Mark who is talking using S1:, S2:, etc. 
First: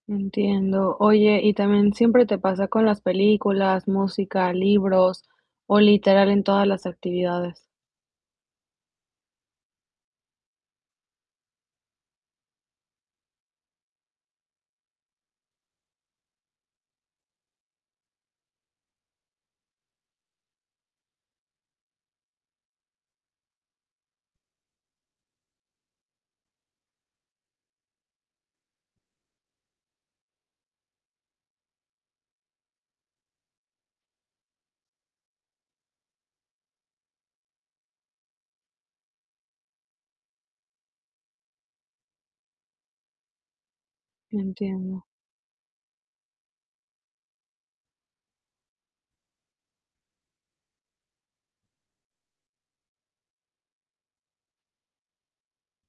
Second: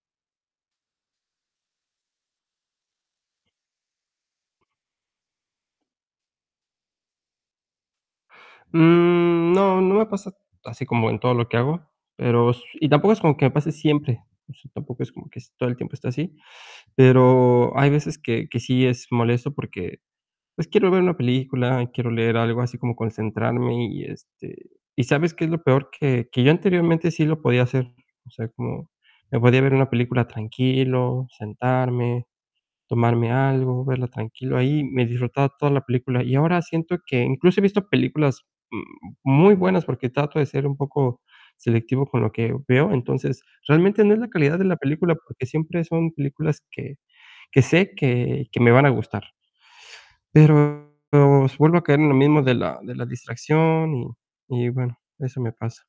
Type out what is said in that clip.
S1: Entiendo. Oye, ¿y también siempre te pasa con las películas, música, libros o literal en todas las actividades?
S2: Mm, no, no me pasa así como en todo lo que hago, pero s y tampoco es como que me pase siempre, tampoco es como que todo el tiempo esté así, pero hay veces que que sí es molesto porque, pues, quiero ver una película, quiero leer algo, así como concentrarme y, este, ¿y sabes qué es lo peor?, que que yo anteriormente sí lo podía hacer, o sea, como me podía ver una película tranquilo, sentarme, tomarme algo, verla tranquilo ahí, me disfrutaba toda la película, y ahora siento que incluso he visto películas m muy buenas, porque trato de ser un poco selectivo con lo que veo, entonces, realmente no es la calidad de la
S1: Entiendo.
S2: película, porque siempre son películas que que sé que que me van a gustar. Pero vuelvo a caer en lo mismo de la de la distracción y y bueno, eso me pasa.